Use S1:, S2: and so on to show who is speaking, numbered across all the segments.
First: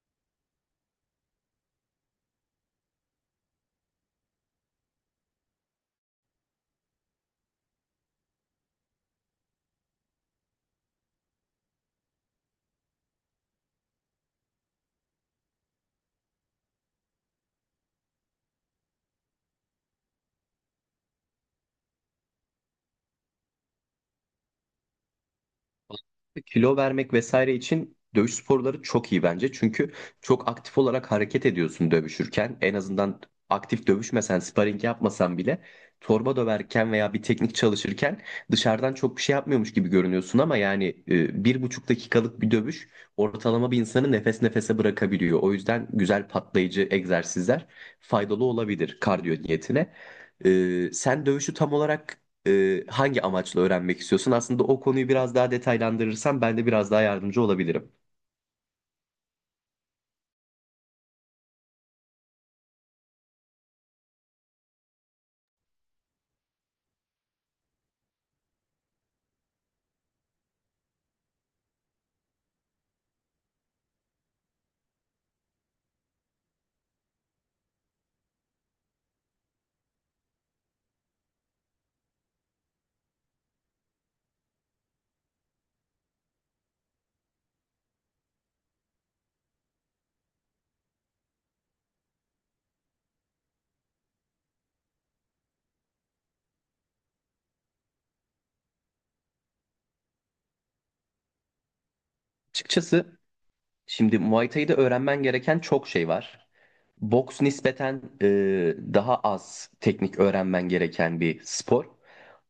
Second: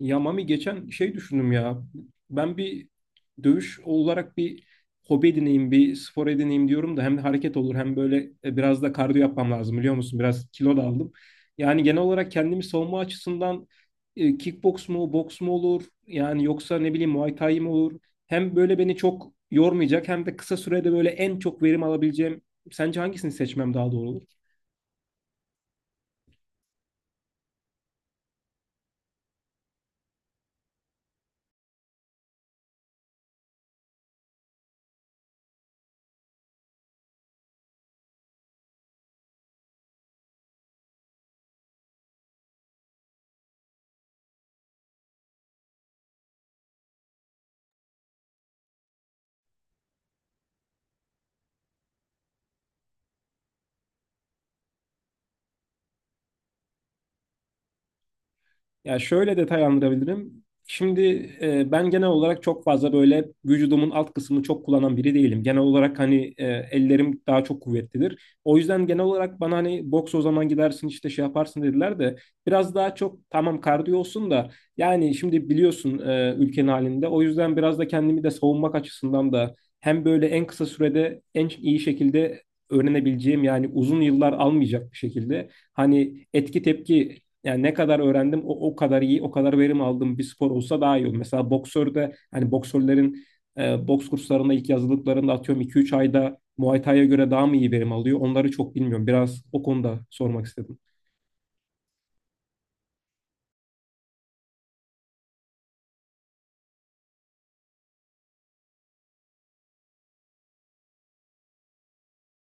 S1: Ya Mami geçen şey düşündüm ya. Ben bir dövüş olarak bir hobi edineyim, bir spor edineyim diyorum da hem de hareket olur hem böyle biraz da kardiyo yapmam lazım biliyor musun? Biraz kilo da aldım. Yani genel olarak kendimi savunma açısından kickbox mu, boks mu olur? Yani yoksa ne bileyim Muay Thai mi olur? Hem böyle beni çok yormayacak hem de kısa sürede böyle en çok verim alabileceğim. Sence hangisini seçmem daha doğru olur?
S2: Kilo vermek vesaire için dövüş sporları çok iyi bence. Çünkü çok aktif olarak hareket ediyorsun dövüşürken. En azından aktif dövüşmesen, sparring yapmasan bile torba döverken veya bir teknik çalışırken dışarıdan çok bir şey yapmıyormuş gibi görünüyorsun ama yani bir buçuk dakikalık bir dövüş ortalama bir insanı nefes nefese bırakabiliyor. O yüzden güzel patlayıcı egzersizler faydalı olabilir kardiyo niyetine. Sen dövüşü tam olarak hangi amaçla öğrenmek istiyorsun? Aslında o konuyu biraz daha detaylandırırsan ben de biraz daha yardımcı olabilirim.
S1: Ya şöyle detaylandırabilirim. Şimdi ben genel olarak çok fazla böyle vücudumun alt kısmını çok kullanan biri değilim. Genel olarak hani ellerim daha çok kuvvetlidir. O yüzden genel olarak bana hani boks o zaman gidersin işte şey yaparsın dediler de biraz daha çok tamam kardiyo olsun da yani şimdi biliyorsun ülkenin halinde. O yüzden biraz da kendimi de savunmak açısından da hem böyle en kısa sürede en iyi şekilde öğrenebileceğim yani uzun yıllar almayacak bir şekilde hani etki tepki yani ne kadar öğrendim o kadar iyi, o kadar verim aldığım bir spor olsa daha iyi olur. Mesela boksörde hani boksörlerin boks kurslarında ilk yazılıklarında atıyorum 2-3 ayda Muay Thai'ye göre daha mı iyi verim alıyor? Onları çok bilmiyorum. Biraz o konuda sormak istedim.
S2: Açıkçası, şimdi Muay Thai'de öğrenmen gereken çok şey var. Boks nispeten daha az teknik öğrenmen gereken bir spor.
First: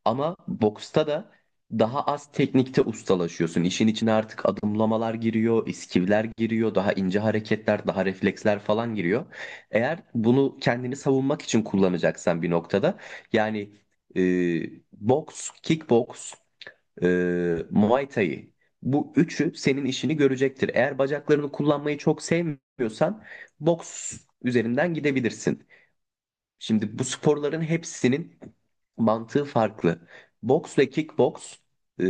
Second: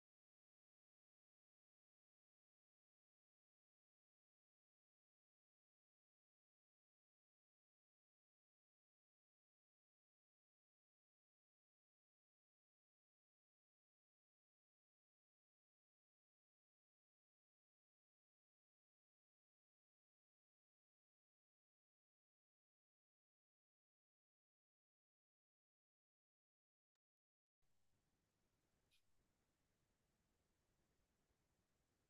S2: Ama boksta da daha az teknikte ustalaşıyorsun. İşin içine artık adımlamalar giriyor, iskivler giriyor, daha ince hareketler, daha refleksler falan giriyor. Eğer bunu kendini savunmak için kullanacaksan bir noktada yani e, boks, kickboks, Muay Thai. Bu üçü senin işini görecektir. Eğer bacaklarını kullanmayı çok sevmiyorsan boks üzerinden gidebilirsin. Şimdi bu sporların hepsinin mantığı farklı. Boks ve kickboks, e,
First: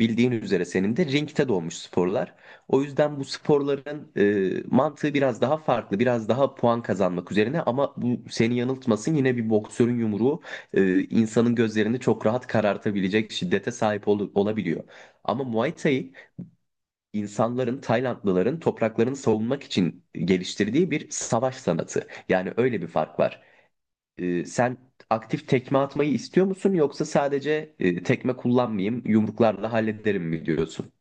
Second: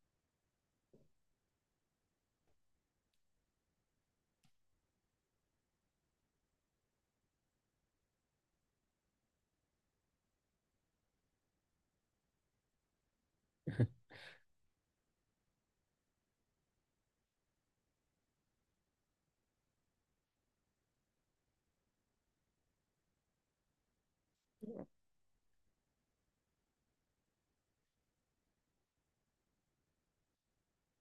S2: bildiğin üzere senin de ringte doğmuş sporlar. O yüzden bu sporların mantığı biraz daha farklı, biraz daha puan kazanmak üzerine ama bu seni yanıltmasın, yine bir boksörün yumruğu insanın gözlerini çok rahat karartabilecek şiddete sahip olabiliyor. Ama Muay Thai insanların, Taylandlıların topraklarını savunmak için geliştirdiği bir savaş sanatı. Yani öyle bir fark var. Sen aktif tekme atmayı istiyor musun yoksa sadece tekme kullanmayayım, yumruklarla hallederim mi diyorsun?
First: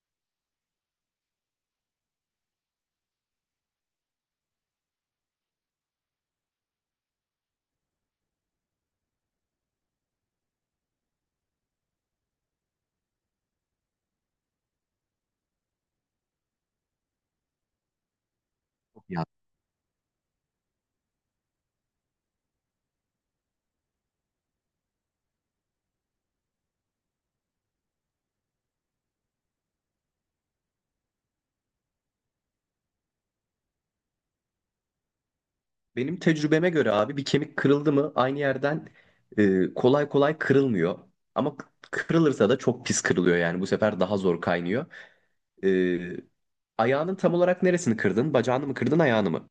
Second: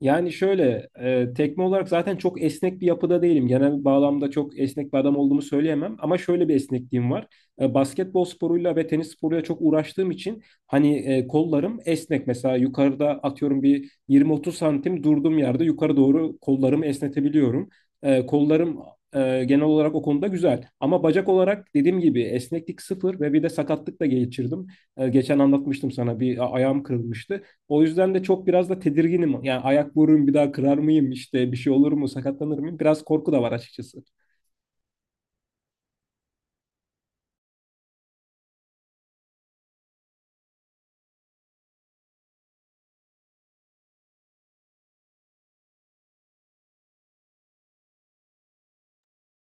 S1: Yani şöyle, tekme olarak zaten çok esnek bir yapıda değilim. Genel bağlamda çok esnek bir adam olduğumu söyleyemem. Ama şöyle bir esnekliğim var. Basketbol sporuyla ve tenis sporuyla çok uğraştığım için hani kollarım esnek. Mesela yukarıda atıyorum bir 20-30 santim durduğum yerde yukarı doğru kollarımı esnetebiliyorum. Kollarım
S2: Ya
S1: genel olarak o konuda güzel. Ama bacak olarak dediğim gibi esneklik sıfır ve bir de sakatlık da geçirdim. Geçen anlatmıştım sana bir ayağım kırılmıştı. O yüzden de çok biraz da tedirginim. Yani ayak vururum bir daha kırar mıyım işte bir şey olur mu sakatlanır mıyım? Biraz korku da var açıkçası.
S2: benim tecrübeme göre abi bir kemik kırıldı mı aynı yerden kolay kolay kırılmıyor. Ama kırılırsa da çok pis kırılıyor, yani bu sefer daha zor kaynıyor. Ee, Ayağının tam olarak neresini kırdın? Bacağını mı kırdın, ayağını mı?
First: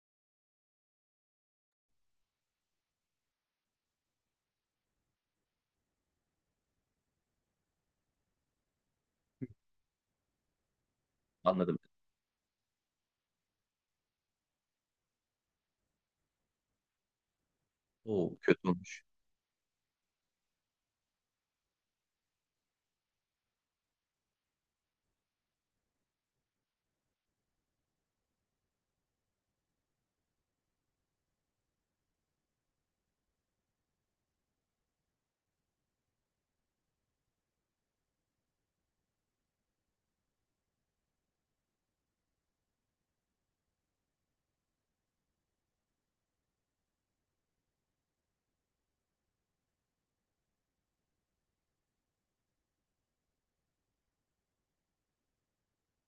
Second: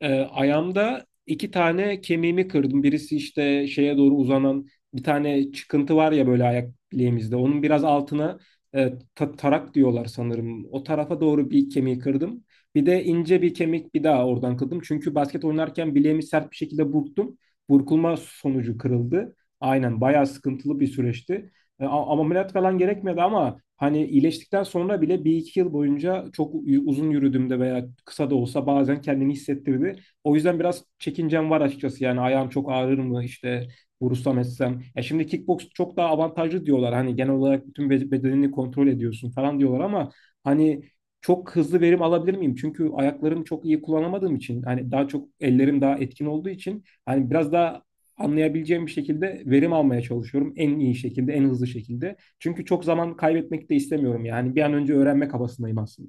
S1: Ayağımda iki tane kemiğimi kırdım. Birisi işte şeye doğru uzanan bir tane çıkıntı var ya böyle ayak bileğimizde. Onun biraz altına tarak diyorlar sanırım. O tarafa doğru bir
S2: Anladım.
S1: kemiği kırdım. Bir de ince bir kemik bir daha oradan kırdım. Çünkü basket oynarken bileğimi sert bir şekilde burktum. Burkulma
S2: Oo, kötü
S1: sonucu
S2: olmuş
S1: kırıldı. Aynen bayağı sıkıntılı bir süreçti. Ameliyat falan gerekmedi ama hani iyileştikten sonra bile bir iki yıl boyunca çok uzun yürüdüğümde veya kısa da olsa bazen kendini hissettirdi. O yüzden biraz çekincem var açıkçası yani ayağım çok ağrır mı işte vurursam etsem. Ya şimdi kickbox çok daha avantajlı diyorlar hani genel olarak bütün bedenini kontrol ediyorsun falan diyorlar ama hani çok hızlı verim alabilir miyim? Çünkü ayaklarımı çok iyi kullanamadığım için hani daha çok ellerim daha etkin olduğu için hani biraz daha anlayabileceğim bir şekilde verim almaya çalışıyorum. En iyi şekilde, en hızlı şekilde. Çünkü çok zaman kaybetmek de istemiyorum yani. Bir an önce öğrenmek kabasındayım aslında.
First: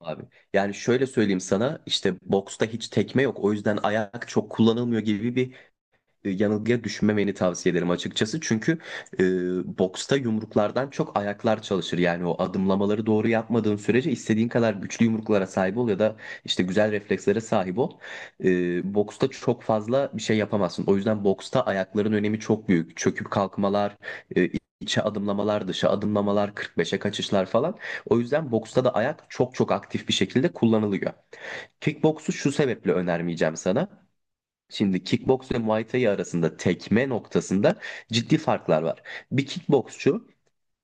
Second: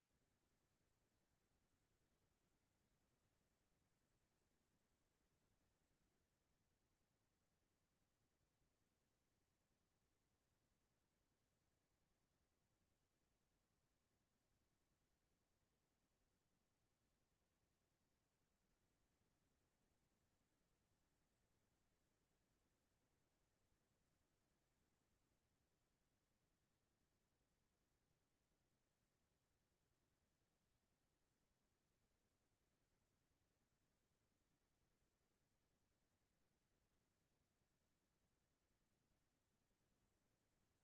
S2: abi. Yani şöyle söyleyeyim sana, işte boksta hiç tekme yok o yüzden ayak çok kullanılmıyor gibi bir yanılgıya düşmemeni tavsiye ederim açıkçası. Çünkü e, boksta yumruklardan çok ayaklar çalışır. Yani o adımlamaları doğru yapmadığın sürece istediğin kadar güçlü yumruklara sahip ol ya da işte güzel reflekslere sahip ol. E, Boksta çok fazla bir şey yapamazsın. O yüzden boksta ayakların önemi çok büyük. Çöküp kalkmalar, e, içe adımlamalar, dışa adımlamalar, 45'e kaçışlar falan. O yüzden boksta da ayak çok çok aktif bir şekilde kullanılıyor. Kickboksu şu sebeple önermeyeceğim sana. Şimdi kickbox ve Muay Thai arasında tekme noktasında ciddi farklar var. Bir kickboksçu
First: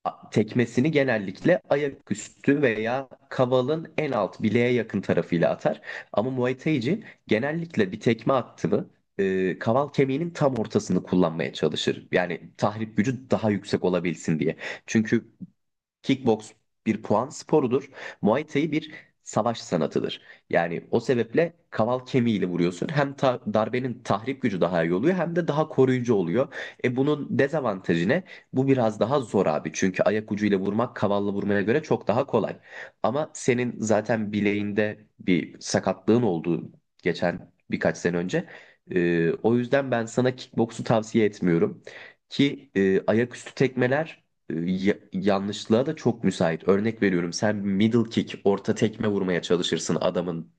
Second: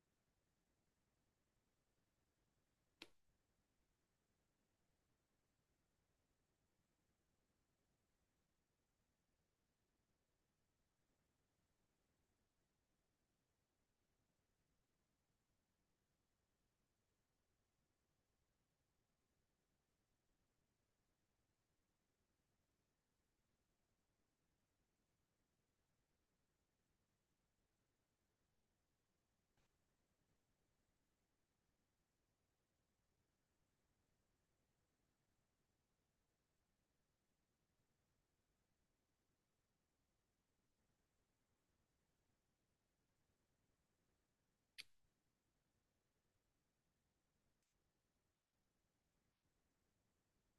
S2: tekmesini genellikle ayaküstü veya kavalın en alt bileğe yakın tarafıyla atar. Ama Muay Thai'ci genellikle bir tekme attı kaval kemiğinin tam ortasını kullanmaya çalışır. Yani tahrip gücü daha yüksek olabilsin diye. Çünkü kickbox bir puan sporudur. Muay Thai bir savaş sanatıdır. Yani o sebeple kaval kemiğiyle vuruyorsun. Hem darbenin tahrip gücü daha iyi oluyor hem de daha koruyucu oluyor. E, bunun dezavantajı ne? Bu biraz daha zor abi. Çünkü ayak ucuyla vurmak kavalla vurmaya göre çok daha kolay. Ama senin zaten bileğinde bir sakatlığın oldu geçen birkaç sene önce. O yüzden ben sana kickboksu tavsiye etmiyorum. Ki ayaküstü tekmeler yanlışlığa da çok müsait. Örnek veriyorum, sen middle kick, orta tekme vurmaya çalışırsın adamın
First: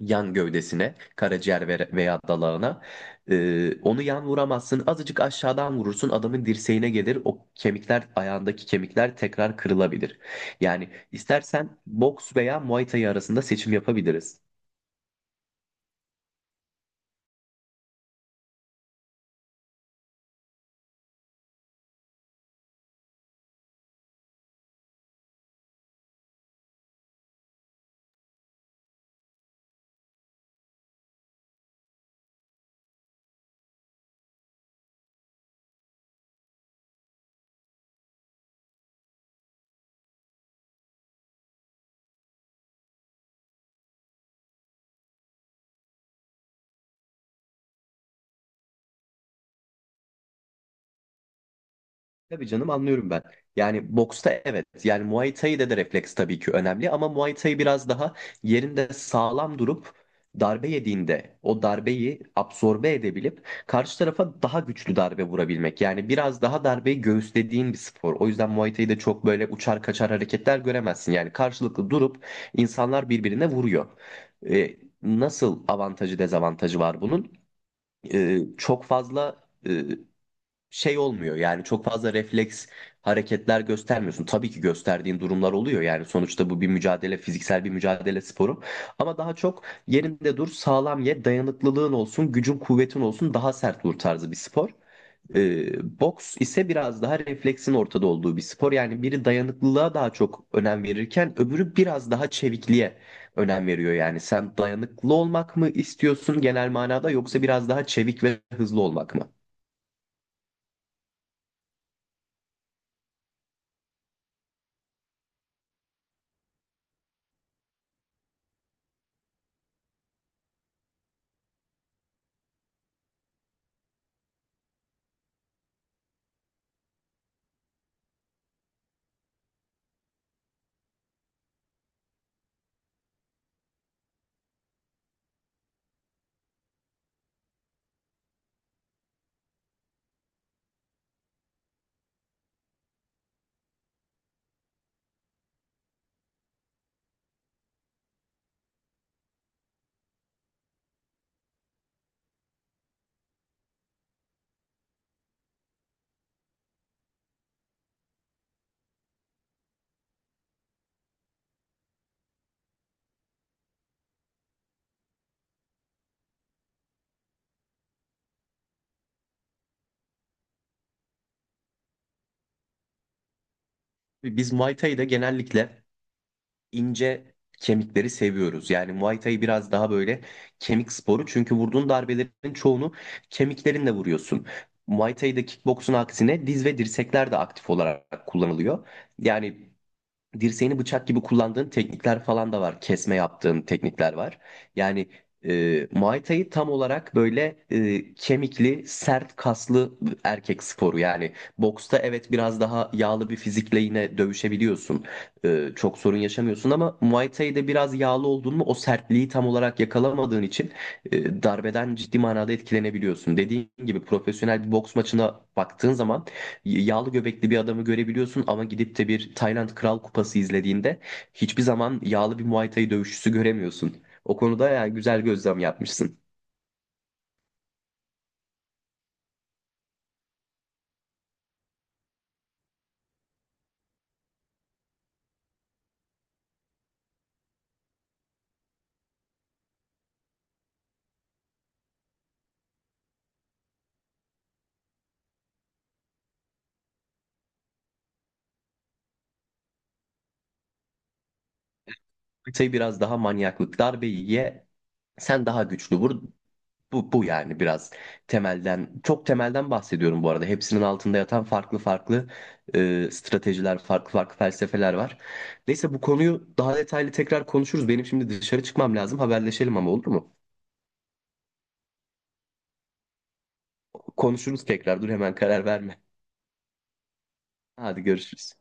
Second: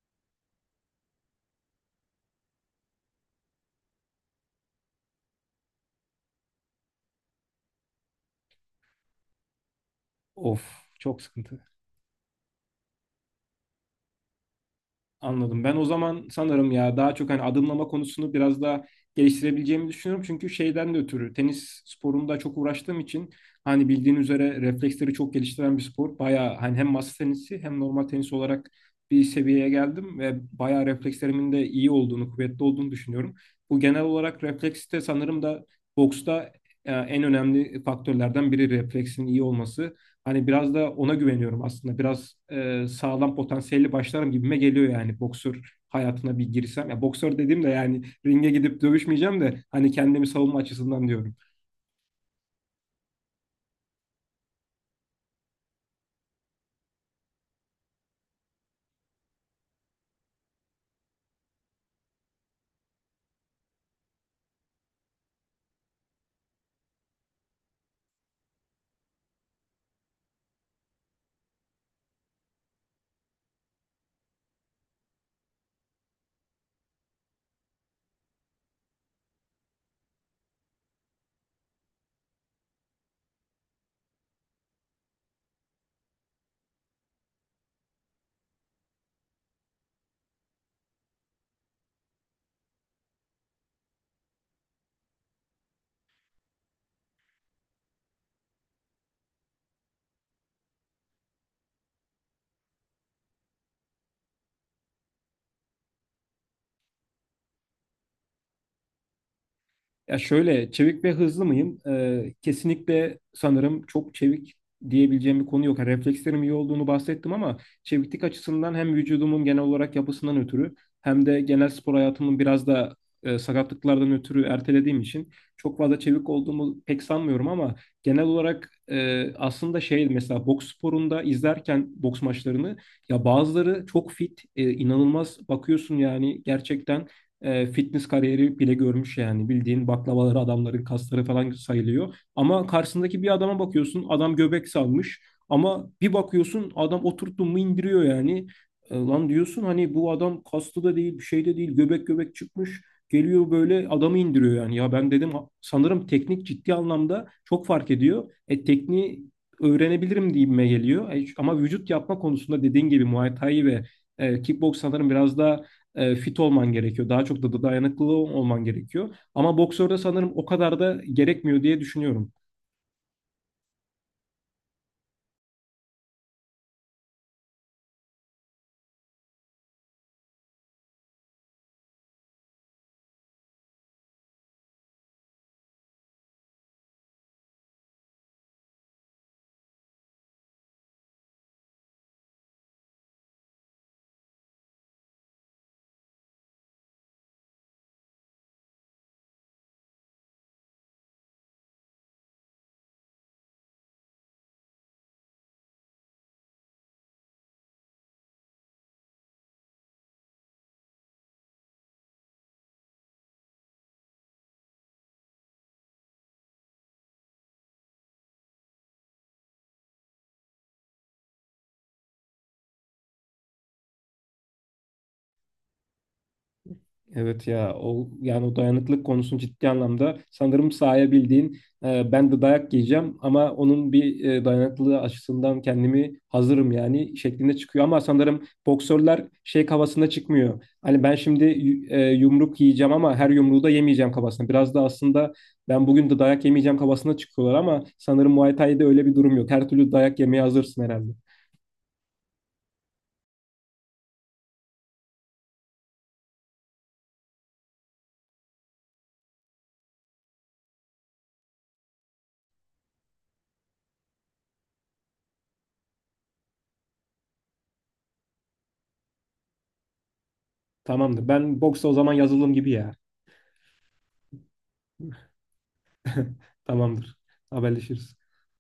S2: yan gövdesine, karaciğer veya dalağına. Onu yan vuramazsın. Azıcık aşağıdan vurursun, adamın dirseğine gelir. O kemikler, ayağındaki kemikler tekrar kırılabilir. Yani
S1: Of, çok sıkıntı.
S2: istersen boks veya Muay Thai arasında seçim yapabiliriz.
S1: Anladım. Ben o zaman sanırım ya daha çok hani adımlama konusunu biraz daha geliştirebileceğimi düşünüyorum. Çünkü şeyden de ötürü tenis sporunda çok uğraştığım için hani bildiğin üzere refleksleri çok geliştiren bir spor. Bayağı hani hem masa tenisi hem normal tenis olarak bir seviyeye geldim ve bayağı reflekslerimin de iyi olduğunu, kuvvetli olduğunu düşünüyorum. Bu genel olarak refleks de sanırım da boksta en önemli faktörlerden biri refleksin iyi olması. Hani biraz da ona güveniyorum aslında. Biraz sağlam potansiyelli başlarım gibime geliyor yani boksör hayatına bir girsem. Ya boksör dediğim de yani ringe gidip dövüşmeyeceğim de hani kendimi savunma açısından diyorum.
S2: Tabii canım, anlıyorum ben. Yani boksta evet. Yani Muay Thai'de de refleks tabii ki önemli ama Muay Thai biraz daha yerinde sağlam durup darbe yediğinde o darbeyi absorbe edebilip karşı tarafa daha güçlü darbe vurabilmek. Yani biraz daha darbeyi göğüslediğin bir spor. O yüzden Muay Thai'de çok böyle uçar kaçar hareketler göremezsin. Yani karşılıklı durup insanlar birbirine vuruyor. Ee, Nasıl avantajı dezavantajı var bunun? Çok fazla e, şey olmuyor, yani çok fazla refleks hareketler göstermiyorsun. Tabii ki gösterdiğin durumlar oluyor, yani sonuçta bu bir mücadele, fiziksel bir mücadele sporu ama daha çok yerinde dur, sağlam ye, dayanıklılığın olsun, gücün kuvvetin olsun, daha sert vur tarzı bir spor. Boks ise biraz daha refleksin ortada olduğu bir spor. Yani biri dayanıklılığa daha çok önem verirken öbürü biraz daha çevikliğe önem veriyor. Yani sen dayanıklı olmak mı istiyorsun genel manada, yoksa biraz daha çevik ve hızlı olmak mı?
S1: Ya şöyle çevik ve hızlı mıyım? Kesinlikle sanırım çok çevik diyebileceğim bir konu yok. Yani reflekslerim iyi olduğunu bahsettim ama çeviklik açısından hem vücudumun genel olarak yapısından ötürü hem de genel spor hayatımın biraz da sakatlıklardan ötürü ertelediğim için çok fazla çevik olduğumu pek sanmıyorum ama genel olarak aslında şey mesela boks sporunda izlerken boks maçlarını ya bazıları çok fit, inanılmaz bakıyorsun yani gerçekten fitness kariyeri bile görmüş yani. Bildiğin baklavaları adamların kasları falan sayılıyor. Ama karşısındaki bir adama bakıyorsun adam göbek salmış. Ama bir bakıyorsun adam oturttun mu indiriyor yani. Lan diyorsun hani bu adam kaslı da değil bir şey de değil göbek göbek çıkmış. Geliyor böyle adamı indiriyor yani. Ya ben dedim sanırım teknik ciddi anlamda çok fark ediyor. E tekniği öğrenebilirim gibime geliyor. Ama vücut yapma konusunda dediğin gibi Muay Thai ve kickbox sanırım biraz daha fit olman gerekiyor. Daha çok da dayanıklı olman gerekiyor. Ama boksörde sanırım o kadar da gerekmiyor diye düşünüyorum.
S2: Biz Muay Thai'de genellikle ince kemikleri seviyoruz. Yani Muay Thai biraz daha böyle kemik sporu. Çünkü vurduğun darbelerin çoğunu kemiklerinle vuruyorsun. Muay Thai'de kickboksun aksine diz ve dirsekler de aktif olarak kullanılıyor. Yani dirseğini bıçak gibi kullandığın teknikler falan da var. Kesme yaptığın teknikler var. Yani Muay Thai tam olarak böyle kemikli, sert kaslı erkek sporu. Yani boksta evet, biraz daha yağlı bir fizikle yine dövüşebiliyorsun. Çok sorun yaşamıyorsun ama Muay Thai'de biraz yağlı oldun mu, o sertliği tam olarak yakalamadığın için darbeden ciddi manada etkilenebiliyorsun. Dediğin gibi, profesyonel bir boks maçına baktığın zaman yağlı göbekli bir adamı görebiliyorsun ama gidip de bir Tayland Kral Kupası izlediğinde hiçbir zaman yağlı bir Muay Thai dövüşçüsü göremiyorsun. O konuda yani güzel gözlem yapmışsın.
S1: Evet ya o yani o dayanıklılık konusunu ciddi anlamda sanırım sahaya ben de dayak yiyeceğim ama onun bir dayanıklılığı açısından kendimi hazırım yani şeklinde çıkıyor ama sanırım boksörler şey kafasına çıkmıyor. Hani ben şimdi yumruk yiyeceğim ama her yumruğu da yemeyeceğim kafasına. Biraz da aslında ben bugün de dayak yemeyeceğim kafasına çıkıyorlar ama sanırım Muay Thai'de öyle bir durum yok. Her türlü dayak yemeye hazırsın herhalde.
S2: Muay Thai biraz daha manyaklık. Darbeyi ye, sen daha güçlü vur. Bu yani biraz temelden, çok temelden bahsediyorum bu arada. Hepsinin altında yatan farklı farklı stratejiler, farklı farklı felsefeler var. Neyse, bu konuyu daha detaylı tekrar konuşuruz. Benim şimdi dışarı çıkmam lazım. Haberleşelim ama, olur mu?
S1: Tamamdır. Ben boksa o zaman yazılım gibi ya.
S2: Konuşuruz tekrar. Dur, hemen karar verme.
S1: Tamamdır.
S2: Hadi,
S1: Haberleşiriz.
S2: görüşürüz.